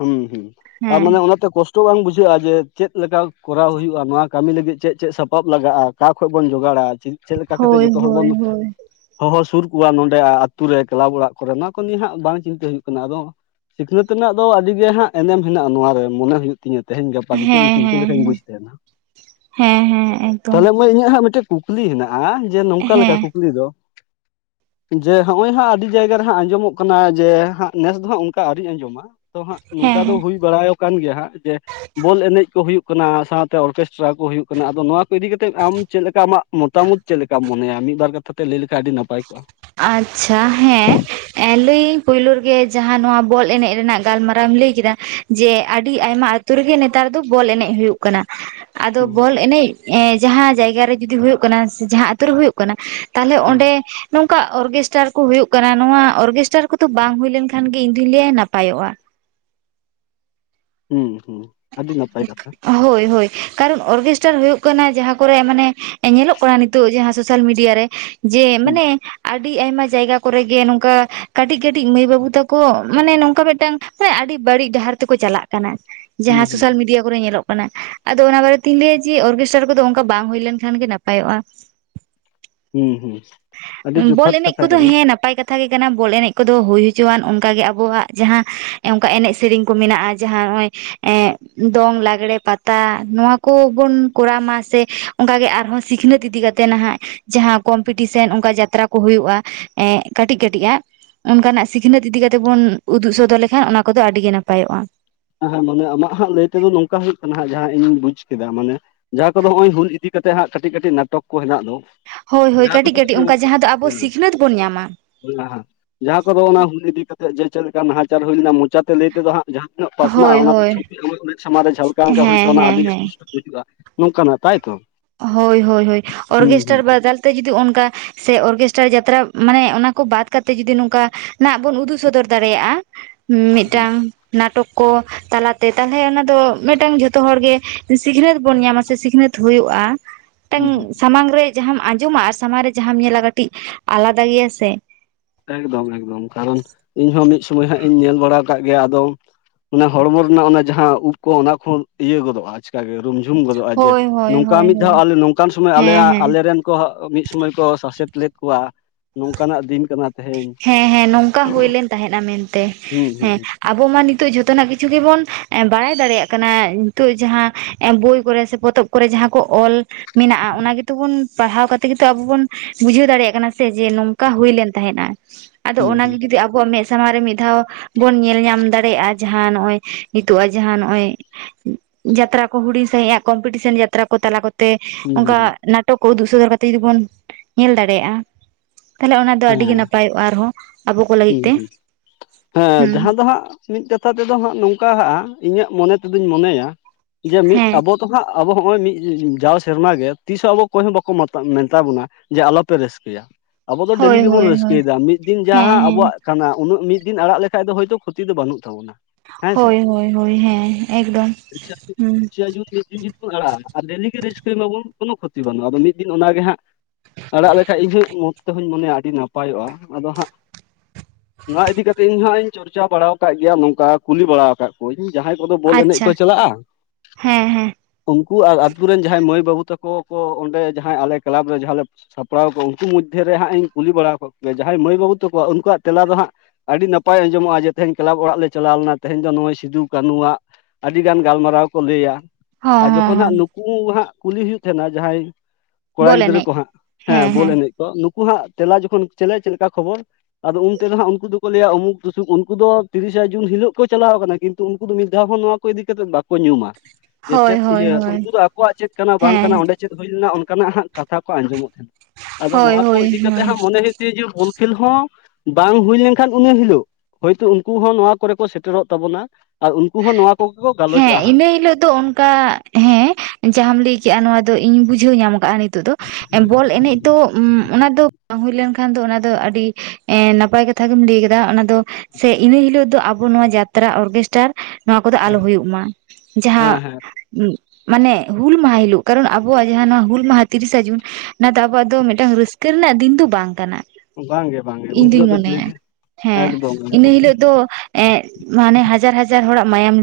ᱦᱩᱸ ᱦᱩᱸ᱾ [unintelligible] ᱟᱨ ᱢᱟᱱᱮ ᱚᱱᱟᱛᱮ ᱠᱚᱥᱴᱚ ᱠᱚᱥᱴᱚ ᱵᱟᱝ ᱵᱩᱡᱷᱟᱹᱜᱼᱟ ᱡᱮ ᱪᱮᱫ ᱞᱮᱠᱟ ᱠᱚᱨᱟᱣ ᱦᱩᱭᱩᱜ-ᱟ ᱱᱚᱣᱟ ᱠᱟᱹᱢᱤ ᱞᱟᱹᱜᱤᱫ ᱪᱮᱫ ᱪᱮᱫ ᱥᱟᱯᱟᱵ ᱞᱟᱜᱟᱜ-ᱟ ᱚᱠᱟ ᱠᱷᱚᱡ ᱵᱚᱱ ᱡᱚᱜᱟᱲᱟ᱾ ᱪᱮᱫ ᱞᱮᱠᱟ ᱠᱟᱛᱮᱜ ᱦᱳᱭ ᱡᱚᱛᱚ ᱦᱚᱲ ᱵᱚᱱ ᱦᱳᱭ ᱦᱳᱭ ᱾ ᱦᱚᱦᱚ ᱥᱩᱨ ᱠᱚᱣᱟ ᱱᱚᱰᱮ ᱟᱛᱩ ᱨᱮ ᱠᱮᱞᱟᱵᱽ ᱚᱲᱟᱜ ᱠᱚᱨᱮ ᱱᱚᱣᱟ ᱠᱚ ᱱᱤᱭᱟᱹ ᱦᱟᱜ ᱵᱟᱝ ᱪᱤᱱᱛᱟᱹ ᱦᱩᱭᱩᱜ ᱠᱟᱱᱟ ᱟᱫᱚ ᱾ ᱥᱤᱠᱷᱱᱟᱹᱛ ᱨᱮᱱᱟᱜ ᱫᱚ ᱟᱹᱰᱤ ᱜᱮ ᱦᱟᱜ ᱮᱱᱮᱢ ᱦᱮᱱᱟᱜ-ᱟ ᱱᱚᱣᱟ ᱨᱮ ᱢᱚᱱᱮ ᱦᱩᱭᱩᱜ ᱾ ᱛᱤᱧᱟᱹ ᱛᱮᱦᱮᱧ ᱜᱟᱯᱟ ᱱᱤᱛᱚᱜ ᱤᱧ ᱦᱮᱸ ᱪᱤᱱᱛᱟᱹ ᱦᱮᱸ ᱞᱮᱠᱷᱟᱧ ᱦᱮᱸ ᱵᱩᱡᱽ ᱛᱟᱦᱮᱱᱟ ᱦᱮᱸ ᱦᱮᱸ ᱮᱠᱫᱚᱢ ᱛᱟᱦᱚᱞᱮ ᱾ ᱤᱧᱟᱹᱜ ᱦᱟᱜ ᱢᱤᱫᱴᱮᱡ ᱠᱩᱠᱞᱤ ᱦᱮᱱᱟᱜ-ᱟ ᱡᱮ ᱱᱚᱝᱠᱟ ᱞᱮᱠᱟ ᱦᱮᱸ ᱠᱩᱠᱞᱤ ᱫᱚ ᱾ ᱡᱮ ᱦᱚᱜ-ᱚᱭ ᱦᱟᱜ ᱟᱹᱰᱤ ᱡᱟᱭᱜᱟ ᱨᱮ ᱦᱟᱜ ᱟᱸᱡᱚᱢᱚᱜ ᱠᱟᱱᱟ ᱡᱮ ᱦᱟᱜ ᱱᱮᱥ ᱫᱚ ᱦᱟᱜ ᱚᱱᱠᱟ ᱟᱹᱣᱨᱤᱧ ᱟᱡᱚᱢᱟ ᱾ ᱟᱫᱚ ᱦᱟᱜ ᱦᱮᱸ ᱱᱚᱝᱠᱟ ᱫᱚ ᱦᱮᱸ ᱦᱩᱭ ᱵᱟᱲᱟᱭ ᱠᱟᱱ ᱜᱮᱭᱟ ᱦᱟᱜ ᱡᱮ ᱵᱚᱞ ᱮᱱᱮᱡ ᱠᱚ ᱦᱩᱭᱩᱜ ᱠᱟᱱᱟ ᱥᱟᱶᱛᱮ ᱚᱨᱠᱮᱥᱴᱨᱟ ᱠᱚ ᱦᱩᱭᱩᱜ ᱠᱟᱱᱟ ᱟᱫᱚ ᱱᱚᱣᱟ ᱤᱫᱤ ᱠᱟᱛᱮ ᱟᱢ ᱪᱮᱫ ᱞᱮᱠᱟ ᱟᱢᱟᱜ ᱢᱚᱛᱟᱢᱚᱛ ᱪᱮᱫ ᱞᱮᱠᱟᱢ ᱢᱚᱱᱮᱭᱟ ᱢᱤᱫ ᱵᱟᱨ ᱠᱟᱛᱷᱟ ᱛᱮ ᱞᱟᱹᱭ ᱞᱮᱠᱷᱟᱱ ᱟᱹᱰᱤ ᱱᱟᱯᱟᱭ? ᱠᱚᱜᱼᱟ ᱟᱪᱪᱷᱟ ᱦᱮ ᱾ ᱞᱟᱹᱭᱟᱹᱧ ᱯᱳᱭᱞᱳ ᱨᱮᱜᱮ ᱡᱟᱦᱟᱸ ᱱᱚᱣᱟ ᱵᱚᱞ ᱮᱱᱮᱡ ᱨᱮᱱᱟᱜ ᱜᱟᱞᱢᱟᱨᱟᱣ ᱮᱢ ᱞᱟᱹᱭ ᱠᱮᱫᱟ ᱡᱮ ᱟᱹᱰᱤ ᱟᱭᱢᱟ ᱾ ᱟᱛᱳ ᱨᱮᱜᱮ ᱱᱮᱛᱟᱨ ᱫᱚ ᱵᱚᱞ ᱮᱱᱮᱡ ᱦᱩᱭᱩᱜ ᱠᱟᱱᱟ ᱾ ᱟᱫᱚ ᱦᱩᱸ ᱵᱚᱞ ᱮᱱᱮᱡ ᱡᱟᱦᱟᱸ ᱡᱟᱭᱜᱟ ᱨᱮ ᱡᱩᱫᱤ ᱦᱩᱭᱩᱜ ᱠᱟᱱᱟ ᱥᱮ ᱡᱟᱦᱟᱸ ᱟᱛᱳ ᱨᱮ ᱦᱩᱭᱩᱜ ᱠᱟᱱᱟ ᱾ ᱠᱟᱱᱟ ᱛᱟᱦᱞᱮ ᱦᱩᱸ ᱚᱸᱰᱮ ᱱᱚᱝᱠᱟ ᱚᱨᱜᱮᱥᱴᱟᱨ ᱠᱚ ᱦᱩᱭᱩᱜ ᱠᱟᱱᱟ ᱱᱚᱣᱟ ᱚᱨᱜᱮᱥᱴᱟᱨ ᱠᱚᱫᱚ ᱵᱟᱝ ᱦᱩᱭ ᱞᱮᱱ ᱠᱷᱟᱱ ᱜᱮ ᱤᱧ ᱫᱩᱧ ᱞᱟᱹᱭᱟ ᱱᱟᱯᱟᱭᱚᱜ-ᱟ ᱾ ᱦᱮᱸ ᱦᱮᱸ ᱟᱹᱰᱤ ᱱᱟᱯᱟᱭ ᱠᱟᱛᱷᱟ ᱾ ᱦᱳᱭ ᱦᱳᱭ ᱠᱟᱨᱚᱱ ᱚᱨᱜᱮᱥᱴᱟᱨ ᱦᱩᱭᱩᱜ ᱠᱟᱱᱟ ᱡᱟᱦᱟᱸ ᱠᱚᱨᱮ ᱢᱟᱱᱮ ᱾ ᱧᱮᱞᱚᱜ ᱠᱟᱱᱟ ᱱᱤᱛᱚᱜ ᱡᱟᱦᱟᱸ ᱥᱳᱥᱟᱞ ᱢᱤᱰᱤᱭᱟ ᱨᱮ ᱡᱮ ᱦᱩᱸ ᱢᱟᱱᱮ ᱾ ᱟᱹᱰᱤ ᱟᱭᱢᱟ ᱡᱟᱭᱜᱟ ᱠᱚᱨᱮ ᱜᱮ ᱱᱚᱝᱠᱟ ᱠᱟᱹᱴᱤᱡ ᱠᱟᱹᱴᱤᱡ ᱢᱟᱹᱭ ᱵᱟᱹᱵᱩ ᱛᱟᱠᱚ ᱢᱟᱱᱮ ᱱᱚᱝᱠᱟ ᱢᱤᱫᱴᱟᱝ ᱾ ᱟᱹᱰᱤ ᱵᱟᱹᱲᱤᱡ ᱰᱟᱦᱟᱨ ᱛᱮᱠᱚ ᱪᱟᱞᱟᱜ ᱠᱟᱱᱟ ᱾ ᱦᱩᱸ ᱦᱩᱸ ᱦᱩᱸ ᱰᱤᱭᱟ ᱠᱚᱨᱮ ᱧᱮᱞᱚᱜ ᱠᱟᱱᱟ ᱟᱫᱚ ᱚᱱᱟ ᱵᱟᱨᱮ ᱛᱤᱧ ᱞᱟᱹᱭᱟ ᱡᱮ ᱚᱨᱠᱮᱥᱴᱟᱨ ᱠᱚᱫᱚ ᱚᱱᱠᱟ ᱵᱟᱝ ᱦᱩᱭ ᱞᱮᱱᱠᱷᱟᱱ ᱜᱮ ᱱᱟᱯᱟᱭᱚᱜ-ᱟ ᱾ ᱦᱮᱸ ᱦᱩᱸ ᱟᱹᱰᱤ ᱵᱚᱞ ᱡᱚᱛᱷᱟᱛ ᱮᱱᱮᱡ ᱠᱟᱛᱷᱟ ᱠᱚᱫᱚ ᱠᱟᱱᱟ ᱾ ᱦᱮᱸ ᱱᱟᱯᱟᱭ ᱠᱟᱛᱷᱟ ᱜᱮ ᱠᱟᱱᱟ ᱵᱚᱞ ᱮᱱᱮᱡ ᱠᱚᱫᱚ ᱦᱩᱭ ᱦᱚᱪᱚᱣᱟᱱ ᱚᱱᱠᱟᱜ ᱜᱮ ᱟᱵᱚᱣᱟᱜ ᱡᱟᱦᱟᱸ ᱚᱱᱠᱟ ᱮᱱᱮᱡ ᱥᱮᱨᱮᱧ ᱠᱚ ᱢᱮᱱᱟᱜ-ᱟ ᱡᱟᱦᱟᱸ ᱱᱚᱜ-ᱚᱭ ᱾ ᱮ ᱫᱚᱝ ᱞᱟᱜᱽᱲᱮ ᱯᱟᱛᱟ ᱱᱚᱣᱟ ᱠᱚᱵᱚᱱ ᱠᱚᱨᱟᱣ ᱢᱟ ᱥᱮ ᱚᱱᱠᱟᱜ ᱜᱮ ᱟᱨᱦᱚᱸ ᱥᱤᱠᱷᱱᱟᱹᱛ ᱤᱫᱤ ᱠᱟᱛᱮᱜ ᱾ ᱛᱮ ᱱᱟᱦᱟᱜ ᱡᱟᱦᱟᱸ ᱠᱚᱢᱯᱤᱴᱤᱥᱮᱱ ᱚᱱᱠᱟ ᱡᱟᱛᱨᱟ ᱠᱚ ᱦᱩᱭᱩᱜ-ᱟ ᱮᱜ ᱠᱟᱹᱴᱤᱡ ᱠᱟᱹᱴᱤᱡ ᱟᱜ ᱾ ᱚᱱᱠᱟᱱᱟᱜ ᱥᱤᱠᱷᱱᱟᱹᱛ ᱤᱫᱤ ᱠᱟᱛᱮ ᱵᱚᱱ ᱩᱫᱩᱜ ᱥᱚᱫᱚᱨ ᱞᱮᱠᱷᱟᱱ ᱚᱱᱟ ᱠᱚᱫᱚ ᱟᱹᱰᱤ ᱜᱮ ᱱᱟᱯᱟᱭᱚᱜ-ᱟ ᱾ ᱦᱮᱸ ᱢᱟᱱᱮ ᱟᱢᱟᱜ ᱦᱟᱜ ᱞᱟᱹᱭ ᱛᱮᱫᱚ ᱱᱚᱝᱠᱟ ᱦᱩᱭᱩᱜ ᱠᱟᱱᱟ ᱦᱟᱜ ᱡᱟᱦᱟᱸ ᱤᱧ ᱵᱩᱡ ᱠᱮᱫᱟ᱾ ᱢᱟᱱᱮ ᱡᱟᱦᱟᱸ ᱠᱚᱫᱚ ᱱᱚᱜᱼᱚᱭ ᱦᱩᱞ ᱤᱫᱤ ᱠᱟᱛᱮᱜ ᱦᱟᱸᱜ ᱠᱟᱹᱴᱤᱡ ᱠᱟᱹᱴᱤᱡ ᱱᱟᱴᱚᱠ ᱠᱚ ᱦᱮᱱᱟᱜ ᱫᱚ᱾ ᱦᱳᱭ ᱦᱳᱭ ᱡᱟᱦᱟᱸ ᱠᱟᱹᱴᱤᱡ ᱠᱟᱹᱴᱤᱡ ᱠᱚᱫᱚ ᱚᱱᱠᱟ ᱡᱟᱦᱟᱸ ᱫᱚ ᱟᱵᱚ ᱥᱤᱠᱷᱱᱟᱹᱛ ᱵᱚᱱ ᱧᱟᱢᱟ᱾ ᱦᱩᱞ ᱞᱟᱦᱟ ᱡᱟᱦᱟᱸ ᱠᱚᱫᱚ ᱚᱱᱟ ᱦᱩᱞ ᱤᱫᱤ ᱠᱟᱛᱮᱜ ᱡᱮ ᱪᱮᱫ ᱞᱮᱠᱟ ᱱᱟᱦᱟᱪᱟᱨ ᱦᱩᱭ ᱞᱮᱱᱟ? ᱢᱚᱪᱟᱛᱮ ᱞᱟᱹᱭ ᱛᱮᱫᱚ ᱦᱟᱸᱜ ᱡᱟᱦᱟᱸ ᱛᱤᱱᱟᱹᱜ ᱯᱟᱥᱱᱟᱜᱼᱟ ᱦᱳᱭ ᱚᱱᱟ ᱫᱚ ᱦᱳᱭ ᱪᱷᱩᱵᱤ ᱥᱟᱢᱟᱝ ᱨᱮ ᱢᱮᱫᱽ ᱥᱟᱢᱟᱝ ᱨᱮ ᱡᱷᱟᱞᱠᱟ ᱟᱠᱟ ᱦᱩᱭ ᱛᱚ ᱦᱮᱸ ᱚᱱᱟ ᱦᱮᱸ ᱟᱹᱰᱤ ᱦᱩᱞ ᱞᱟᱦᱟ ᱡᱟᱦᱟᱸ ᱦᱮᱸ ᱠᱚᱫᱚ ᱚᱱᱟ ᱦᱩᱞ ᱤᱫᱤ ᱠᱟᱛᱮᱜ ᱡᱮ ᱪᱮᱫ ᱞᱮᱠᱟ ᱱᱟᱦᱟᱪᱟᱨ ᱦᱩᱭ ᱞᱮᱱᱟ? ᱢᱚᱪᱟᱛᱮ ᱞᱟᱹᱭ ᱛᱮᱫᱚ ᱦᱟᱸᱜ ᱡᱟᱦᱟᱸ ᱱᱚᱝᱠᱟᱱᱟᱜ ᱛᱟᱭᱛᱚ ᱦᱳᱭ ᱦᱳᱭ ᱦᱳᱭ ᱦᱩᱸ ᱦᱩᱸ ᱚᱨᱠᱮᱥᱴᱟᱨ ᱵᱚᱫᱚᱞ ᱡᱩᱫᱤ ᱚᱱᱠᱟ ᱥᱮ ᱚᱨᱠᱮᱥᱴᱟᱨ ᱡᱟᱛᱨᱟ ᱢᱟᱱᱮ ᱚᱱᱟ ᱠᱚ ᱵᱟᱫ ᱠᱟᱛᱮ ᱡᱚᱫᱤ ᱱᱚᱝᱠᱟ ᱦᱩᱞ ᱞᱟᱦᱟ ᱡᱟᱦᱟᱸ ᱠᱚᱫᱚ ᱚᱱᱟ ᱦᱩᱞ ᱤᱫᱤ ᱠᱟᱛᱮᱜ ᱡᱮ ᱪᱮᱫ ᱞᱮᱠᱟ ᱱᱟᱦᱟᱪᱟᱨ ᱦᱩᱭ ᱞᱮᱱᱟ? ᱢᱚᱪᱟᱛᱮ ᱞᱟᱹᱭ ᱛᱮᱫᱚ ᱦᱟᱸᱜ ᱡᱟᱦᱟᱸ ᱵᱚᱱ ᱩᱫᱩᱜ ᱥᱚᱫᱚᱨ ᱫᱟᱲᱮᱭᱟᱜᱼᱟ᱾ ᱦᱩᱸ ᱢᱤᱫᱴᱟᱝ ᱱᱟᱴᱚᱠ ᱠᱚ ᱦᱩᱞ ᱞᱟᱦᱟ ᱡᱟᱦᱟᱸ ᱠᱚᱫᱚ ᱚᱱᱟ ᱦᱩᱞ ᱤᱫᱤ ᱠᱟᱛᱮᱜ ᱡ ᱛᱟᱞᱟᱛᱮ ᱛᱟᱞᱦᱮ ᱚᱱᱟ ᱫᱚ ᱢᱤᱫᱴᱟᱝ ᱡᱷᱚᱛᱚ ᱦᱚᱲᱜᱮ ᱥᱤᱠᱷᱱᱟᱹᱛ ᱵᱚᱱ ᱧᱟᱢᱟ ᱥᱮ ᱥᱤᱠᱷᱱᱟᱹᱛ ᱦᱩᱭᱩᱜᱼᱟ᱾ ᱢᱤᱫᱴᱟᱝ ᱦᱩᱸ ᱦᱩᱸ ᱥᱟᱢᱟᱝ ᱨᱮ ᱡᱟᱦᱟᱢ ᱟᱡᱚᱢᱟ ᱟᱨ ᱥᱟᱢᱟᱝ ᱨᱮ ᱡᱟᱦᱟᱢ ᱧᱮᱞᱟ ᱠᱟᱹᱴᱤᱡ ᱟᱞᱟᱫᱟ ᱜᱮᱭᱟ ᱥᱮ ᱾ ᱮᱠᱫᱚᱢ ᱮᱠᱫᱚᱢ ᱠᱟᱨᱚᱱ ᱤᱧᱦᱚᱸ ᱢᱤᱫ ᱥᱚᱢᱚᱭ ᱦᱟᱸᱜ ᱤᱧ ᱧᱮᱞ ᱵᱟᱲᱟ ᱟᱠᱟᱫ ᱜᱮᱭᱟ᱾ ᱟᱫᱚ ᱚᱱᱟ ᱦᱚᱲᱢᱚ ᱨᱮᱱᱟᱜ ᱚᱱᱟ ᱡᱟᱦᱟᱸ ᱩᱵᱽ ᱠᱚ ᱚᱱᱟ ᱠᱚ ᱤᱭᱟᱹ ᱜᱚᱫᱚᱜᱼᱟ᱾ ᱜᱮ ᱨᱩᱢ ᱡᱷᱩᱢ ᱜᱚᱫᱚᱜᱼᱟ᱾ ᱡᱮ ᱦᱳᱭ ᱦᱳᱭ ᱱᱚᱝᱠᱟ ᱦᱳᱭ ᱢᱤᱫ ᱫᱷᱟᱣ ᱦᱳᱭ ᱟᱞᱮ ᱱᱚᱝᱠᱟᱱ ᱥᱚᱢᱚᱭ ᱦᱮᱸ ᱟᱞᱮᱭᱟᱜ ᱦᱮᱸ ᱟᱞᱮᱨᱮᱱ ᱢᱤᱫ ᱥᱚᱢᱚᱭ ᱠᱚ ᱥᱟᱥᱮᱛ ᱞᱮᱫ ᱠᱚᱣᱟ ᱱᱚᱝᱠᱟᱱᱟᱜ ᱫᱤᱱ ᱠᱟᱱᱟ᱾ ᱛᱮᱦᱮᱧ ᱦᱮᱸ ᱦᱮᱸ ᱱᱚᱝᱠᱟ ᱦᱩᱭᱞᱮᱱ ᱛᱟᱦᱮᱸᱫᱱᱟ ᱢᱮᱱᱛᱮ, ᱦᱩᱸ ᱦᱩᱸ ᱦᱮᱸ᱾ ᱟᱵᱚ ᱢᱟ ᱱᱤᱛᱚᱜ ᱡᱷᱚᱛᱚᱱᱟᱜ ᱠᱤᱪᱷᱩ ᱜᱮᱵᱚᱱ ᱵᱟᱲᱟᱭ ᱫᱟᱲᱮᱭᱟᱜ ᱠᱟᱱᱟ᱾ ᱱᱤᱛᱚᱜ ᱡᱟᱦᱟᱸ ᱵᱚᱭ ᱠᱚᱨᱮ ᱥᱮ ᱯᱚᱛᱚᱵ ᱠᱚᱨᱮ ᱠᱚᱨᱮ ᱡᱟᱦᱟᱸ ᱠᱚ ᱚᱞ ᱢᱮᱱᱟᱜᱼᱟ ᱚᱱᱟ ᱜᱮᱛᱚᱵᱚᱱ ᱯᱟᱲᱦᱟᱣ ᱠᱟᱛᱮ ᱜᱮᱛᱚ ᱟᱵᱚ ᱵᱚᱱ ᱵᱩᱡᱷᱟᱹᱣ ᱫᱟᱲᱮᱭᱟᱜ ᱠᱟᱱᱟ᱾ ᱥᱮ ᱡᱮ ᱱᱚᱝᱠᱟ ᱦᱩᱭ ᱞᱮᱱ ᱛᱟᱦᱮᱸᱫᱱᱟ ᱟᱫᱚ ᱦᱩᱸ ᱦᱩᱸ ᱚᱱᱟᱜᱮ ᱡᱩᱫᱤ ᱟᱵᱚᱣᱟᱜ ᱢᱮᱫ ᱥᱟᱢᱟᱝ ᱨᱮ ᱢᱤᱫ ᱫᱷᱟᱣ ᱵᱚᱱ ᱧᱮᱞ ᱧᱟᱢ ᱫᱟᱲᱮᱭᱟᱜᱼᱟ᱾ ᱡᱟᱦᱟᱸ ᱱᱚᱜ-ᱚᱭ ᱱᱤᱛᱚᱜ-ᱟ ᱡᱟᱦᱟᱸ ᱱᱚᱜᱚᱭ- ᱡᱟᱛᱨᱟ ᱠᱚ ᱦᱩᱰᱤᱧ ᱥᱟᱺᱦᱤᱡ ᱟᱜ ᱠᱚᱢᱯᱤᱴᱤᱥᱮᱱ ᱡᱟᱛᱨᱟ ᱠᱚ ᱛᱟᱞᱟ ᱠᱚ ᱛᱮ ᱦᱩᱸ ᱦᱩᱸ ᱚᱱᱠᱟ ᱱᱟᱴᱚᱠ ᱠᱚ ᱩᱫᱩᱜ ᱥᱚᱫᱚᱨ ᱠᱟᱛᱮ ᱡᱩᱫᱤ ᱵᱚᱱ ᱧᱮᱞ ᱫᱟᱲᱮᱭᱟᱜᱼᱟ᱾ ᱛᱟᱞᱦᱮ ᱚᱱᱟ ᱫᱚ ᱦᱩᱸ ᱟᱹᱰᱤ ᱜᱮ ᱱᱟᱯᱟᱭᱚᱜᱼᱟ ᱟᱨᱦᱚᱸ᱾ ᱟᱵᱚ ᱠᱚ ᱞᱟᱹᱜᱤᱫ ᱛᱮ ᱦᱮᱸ ᱦᱮᱸ ᱦᱩᱸ ᱡᱟᱦᱟᱸ ᱫᱚ ᱦᱟᱸᱜ ᱢᱤᱫ ᱠᱟᱛᱷᱟ ᱛᱮᱫᱚ ᱦᱟᱸᱜ ᱱᱚᱝᱠᱟ ᱟ ᱤᱧᱟᱹᱜ ᱢᱚᱱᱮ ᱛᱮᱫᱚᱧ ᱢᱚᱱᱮᱭᱟ ᱡᱮ ᱢᱤᱫ ᱦᱮᱸ ᱟᱵᱚ ᱛᱚ ᱦᱟᱸᱜ ᱟᱵᱚ ᱦᱚᱸᱜᱼᱚᱭ ᱢᱤᱫ ᱡᱟᱣ ᱥᱮᱨᱢᱟ ᱜᱮ ᱛᱤᱥᱚᱸ ᱟᱵᱚ ᱚᱠᱚᱭ ᱦᱚᱸ ᱵᱟᱠᱚ ᱢᱮᱛᱟ ᱵᱚᱱᱟ᱾ ᱡᱮ ᱟᱞᱚᱯᱮ ᱨᱟᱹᱥᱠᱟᱹᱭᱟ ᱟᱵᱚ ᱫᱚ ᱰᱮᱞᱤ ᱦᱳᱭ ᱜᱮᱵᱚᱱ ᱦᱳᱭ ᱦᱳᱭ ᱨᱟᱹᱥᱠᱟᱹᱭᱮᱫᱟ᱾ ᱢᱤᱫ ᱫᱤᱱ ᱦᱮᱸ ᱡᱟᱦᱟᱸ ᱦᱮᱸ ᱟᱵᱚᱣᱟᱜ ᱠᱟᱱᱟ ᱩᱱᱟᱹᱜ ᱢᱤᱫ ᱫᱤᱱ ᱟᱲᱟᱜ ᱞᱮᱠᱷᱟᱡ ᱫᱚ ᱦᱳᱭ ᱠᱷᱚᱛᱤ ᱫᱚ ᱵᱟᱹᱱᱩᱜ ᱛᱟᱵᱚᱱᱟ᱾ ᱦᱮᱸ ᱥᱮ ᱦᱳᱭ ᱦᱳᱭ ᱦᱳᱭ ᱦᱮᱸ ᱮᱠᱫᱚᱢ ᱦᱩᱸ [unintelligible] [unintelligible] ᱟᱲᱟᱜ ᱟᱨ ᱰᱮᱞᱤ ᱜᱮ ᱨᱟᱹᱥᱠᱟᱹᱭ ᱢᱟᱵᱚᱱ ᱠᱳᱱᱳ ᱠᱷᱚᱛᱤ ᱵᱟᱹᱱᱩᱜ-ᱟ᱾ ᱟᱫᱚ ᱢᱤᱫ ᱫᱤᱱ ᱚᱱᱟᱜᱮ ᱦᱟᱸᱜ ᱟᱲᱟᱜ ᱞᱮᱠᱷᱟᱡ ᱤᱧᱦᱚᱸ ᱢᱚᱡᱽ ᱛᱮᱦᱚᱧ ᱢᱚᱱᱮᱭᱟ ᱟᱹᱰᱤ ᱱᱟᱯᱟᱭᱚᱜᱼᱟ᱾ ᱟᱫᱚ ᱦᱟᱸᱜ ᱱᱚᱣᱟ ᱤᱫᱤᱠᱟ ᱠᱟᱛᱮ ᱤᱧ ᱦᱟᱸᱜ ᱤᱧ ᱪᱚᱨᱪᱟ ᱵᱟᱲᱟ ᱟᱠᱟᱫ ᱜᱮᱭᱟ ᱱᱚᱝᱠᱟ ᱠᱩᱞᱤ ᱵᱟᱲᱟ ᱟᱠᱟᱫ ᱠᱚᱣᱟᱜ ᱡᱟᱦᱟᱸᱟᱭ ᱠᱚᱫᱚ ᱵᱚᱞ ᱮᱱᱮᱡ ᱟᱪᱪᱷᱟ ᱠᱚ ᱪᱟᱞᱟᱜᱼᱟ᱾ ᱦᱮᱸ ᱦᱮᱸ ᱩᱱᱠᱩ ᱟᱨ ᱟᱹᱛᱩ ᱨᱮᱱ ᱡᱟᱦᱟᱸᱭ ᱢᱟᱹᱭ ᱵᱟᱹᱵᱩ ᱛᱟᱠᱚ ᱠᱚ ᱚᱸᱰᱮ ᱡᱟᱦᱟᱸᱭ ᱟᱞᱮ ᱠᱞᱟᱵᱽ ᱨᱮ ᱡᱟᱦᱟᱸ ᱞᱮ ᱥᱟᱯᱲᱟᱣ ᱠᱚᱣᱟ ᱩᱱᱠᱩ ᱢᱚᱫᱽᱫᱷᱮ ᱨᱮ ᱦᱟᱸᱜ ᱤᱧ ᱠᱩᱞᱤ ᱵᱟᱲᱟ ᱠᱚᱜᱮ, ᱡᱟᱦᱟᱸᱭ ᱢᱟᱹᱭ ᱵᱟᱹᱵᱩ ᱛᱟᱠᱚᱣᱟ ᱩᱱᱠᱩᱣᱟᱜ ᱛᱮᱞᱟ ᱫᱚ ᱦᱟᱸᱜ ᱟᱹᱰᱤ ᱱᱟᱯᱟᱭ ᱟᱸᱡᱚᱢᱚᱜᱼᱟ ᱡᱮ ᱛᱮᱦᱮᱧ ᱠᱞᱟᱵᱽ ᱚᱲᱟᱜ ᱞᱮ ᱪᱟᱞᱟᱣ ᱞᱮᱱᱟ᱾ ᱛᱮᱦᱮᱧ ᱫᱚ ᱱᱚᱜᱼᱚᱭ ᱥᱤᱫᱩ ᱠᱟᱹᱱᱩᱣᱟᱜ ᱟᱹᱰᱤ ᱜᱟᱱ ᱜᱟᱞᱢᱟᱨᱟᱣ ᱠᱚ ᱞᱟᱹᱭᱟ᱾ ᱦᱚᱸ ᱟᱨ ᱦᱚᱸ ᱡᱚᱠᱷᱚᱱ ᱦᱟᱸᱜ ᱦᱚᱸ ᱱᱩᱠᱩ ᱦᱟᱸᱜ ᱠᱩᱞᱤ ᱦᱩᱭᱩᱜ ᱛᱟᱦᱮᱱᱟ᱾ ᱡᱟᱦᱟᱸᱭ ᱠᱚᱲᱟ ᱵᱚᱞ ᱜᱤᱫᱽᱨᱟᱹ ᱮᱱᱮᱡ ᱠᱚ ᱦᱟᱸᱜ ᱦᱮᱸ ᱵᱚᱞ ᱮᱱᱮᱡ ᱠᱚ ᱱᱩᱠᱩ ᱦᱟᱸᱜ ᱛᱮᱞᱟ ᱡᱚᱠᱷᱚᱱ ᱪᱮᱞᱮᱫ ᱪᱮᱫ ᱞᱮᱠᱟ ᱠᱷᱚᱵᱚᱨ ᱟᱫᱚ ᱩᱱᱛᱮᱫᱚ ᱦᱟᱸᱜ ᱩᱱᱠᱩ ᱫᱚᱠᱚ ᱞᱟᱹᱭᱟ ᱩᱢᱩᱠ ᱛᱩᱥᱩᱠ ᱩᱱᱠᱩ ᱫᱚ ᱛᱤᱨᱤᱥᱟ ᱡᱩᱱ ᱦᱤᱞᱚᱜ ᱠᱚ ᱪᱟᱞᱟᱣ ᱠᱟᱱᱟ ᱠᱤᱱᱛᱩ ᱩᱱᱠᱩ ᱫᱚ ᱢᱤᱫ ᱫᱷᱟᱣ ᱦᱚᱸ ᱱᱚᱣᱟ ᱩᱱᱠᱩ ᱤᱫᱤ ᱠᱟᱛᱮ ᱵᱟᱠᱚ ᱧᱩᱢᱟ᱾ ᱦᱳᱭ ᱪᱮᱫ ᱦᱳᱭ ᱤᱭᱟᱹ ᱦᱳᱭ ᱩᱱᱠᱩ ᱫᱚ ᱟᱠᱚᱣᱟᱜ ᱪᱮᱫ ᱠᱟᱱᱟ ᱵᱟᱝ ᱠᱟᱱᱟ ᱦᱮᱸ ᱚᱸᱰᱮ ᱪᱮᱫ ᱦᱩᱭ ᱞᱮᱱᱟ ᱚᱱᱠᱟᱱᱟᱜ ᱦᱟᱸᱜ ᱠᱟᱛᱷᱟ ᱠᱚ ᱟᱸᱡᱚᱢᱚᱜ ᱛᱟᱦᱮᱱᱟ᱾ ᱟᱫᱚ ᱦᱳᱭ ᱱᱚᱣᱟ ᱠᱚ ᱦᱳᱭ ᱤᱫᱤ ᱠᱟᱛᱮ ᱦᱳᱭ ᱦᱟᱸᱜ ᱢᱚᱱᱮ ᱦᱩᱭᱩᱜ ᱠᱟᱱᱟ᱾ ᱛᱮ ᱡᱮ ᱵᱚᱞ ᱠᱷᱮᱞ ᱦᱚᱸ ᱵᱟᱝ ᱦᱩᱭ ᱞᱮᱱᱠᱷᱟᱱ ᱩᱱᱟᱹ ᱦᱤᱞᱳᱜ ᱦᱚᱭᱛᱳ ᱩᱱᱠᱩ ᱦᱚᱸ ᱱᱚᱣᱟ ᱠᱚᱨᱮ ᱠᱚ ᱥᱮᱴᱮᱨᱚᱜ ᱛᱟᱵᱚᱱᱟ ᱟᱨ ᱩᱱᱠᱩ ᱦᱚᱸ ᱱᱚᱣᱟ ᱠᱚᱜᱮ ᱠᱚ ᱦᱮᱸ ᱜᱟᱞᱚᱪᱚᱜᱼᱟ ᱦᱟᱸᱜ ᱤᱱᱟᱹ ᱦᱤᱞᱟᱹᱜ ᱫᱚ ᱚᱱᱠᱟ ᱦᱮᱸ ᱡᱟᱦᱟᱸᱢ ᱞᱟᱹᱭ ᱠᱮᱫᱼᱟ᱾ ᱱᱚᱣᱟ ᱫᱚ ᱤᱧ ᱵᱩᱡᱷᱟᱹᱣ ᱧᱟᱢ ᱠᱟᱜ ᱟ ᱱᱤᱛᱚᱜ ᱫᱚ ᱵᱚᱞ ᱮᱱᱮᱡ ᱫᱚ ᱚᱱᱟ ᱫᱚ ᱵᱟᱝ ᱦᱩᱭ ᱞᱮᱱᱠᱷᱟᱱ ᱠᱷᱟᱱ ᱫᱚ ᱚᱱᱟ ᱫᱚ ᱟᱹᱰᱤ ᱮ ᱱᱟᱯᱟᱭ ᱠᱟᱛᱷᱟ ᱜᱮᱢ ᱞᱟᱹᱭ ᱠᱟᱫᱟ᱾ ᱚᱱᱟ ᱫᱚ ᱥᱮ ᱤᱱᱟᱹ ᱦᱤᱞᱳᱜ ᱫᱚ ᱟᱵᱚ ᱱᱚᱣᱟ ᱡᱟᱛᱨᱟ ᱚᱨᱜᱮᱥᱴᱟᱨ ᱱᱚᱣᱟ ᱠᱚᱫᱚ ᱟᱞᱚ ᱦᱩᱭᱩᱜ ᱢᱟ᱾ ᱡᱟᱦᱟᱸ ᱦᱮᱸ ᱦᱮᱸ ᱢᱟᱱᱮ ᱦᱩᱞ ᱢᱟᱦᱟ ᱦᱤᱞᱳᱜ ᱠᱟᱨᱚᱱ ᱟᱵᱚᱣᱟᱜ ᱡᱟᱦᱟᱸ ᱱᱚᱣᱟ ᱦᱩᱞ ᱢᱟᱦᱟ ᱛᱤᱨᱤᱥᱟ ᱡᱩᱱ ᱱᱚᱣᱟ ᱫᱚ ᱟᱵᱚᱣᱟᱜ ᱫᱚ ᱢᱤᱫᱴᱟᱝ ᱨᱟᱹᱥᱠᱟᱹ ᱨᱮᱱᱟᱜ ᱫᱤᱱ ᱫᱚ ᱵᱟᱝ ᱠᱟᱱᱟ ᱵᱟᱝᱜᱮ ᱵᱟᱝᱜᱮ ᱩᱱ ᱤᱧ ᱫᱩᱧ ᱦᱤᱞᱳᱜ ᱫᱚ ᱢᱚᱱᱮᱭᱟ ᱡᱮ ᱦᱮᱸ ᱮᱠᱫᱚᱢ ᱤᱱᱟᱹ ᱮᱠᱫᱚᱢ ᱦᱤᱞᱳᱜ ᱫᱚ ᱮ ᱢᱟᱱᱮ ᱦᱟᱡᱟᱨ ᱦᱟᱡᱟᱨ ᱦᱚᱲᱟᱜ ᱢᱟᱭᱟᱢ ᱞᱤ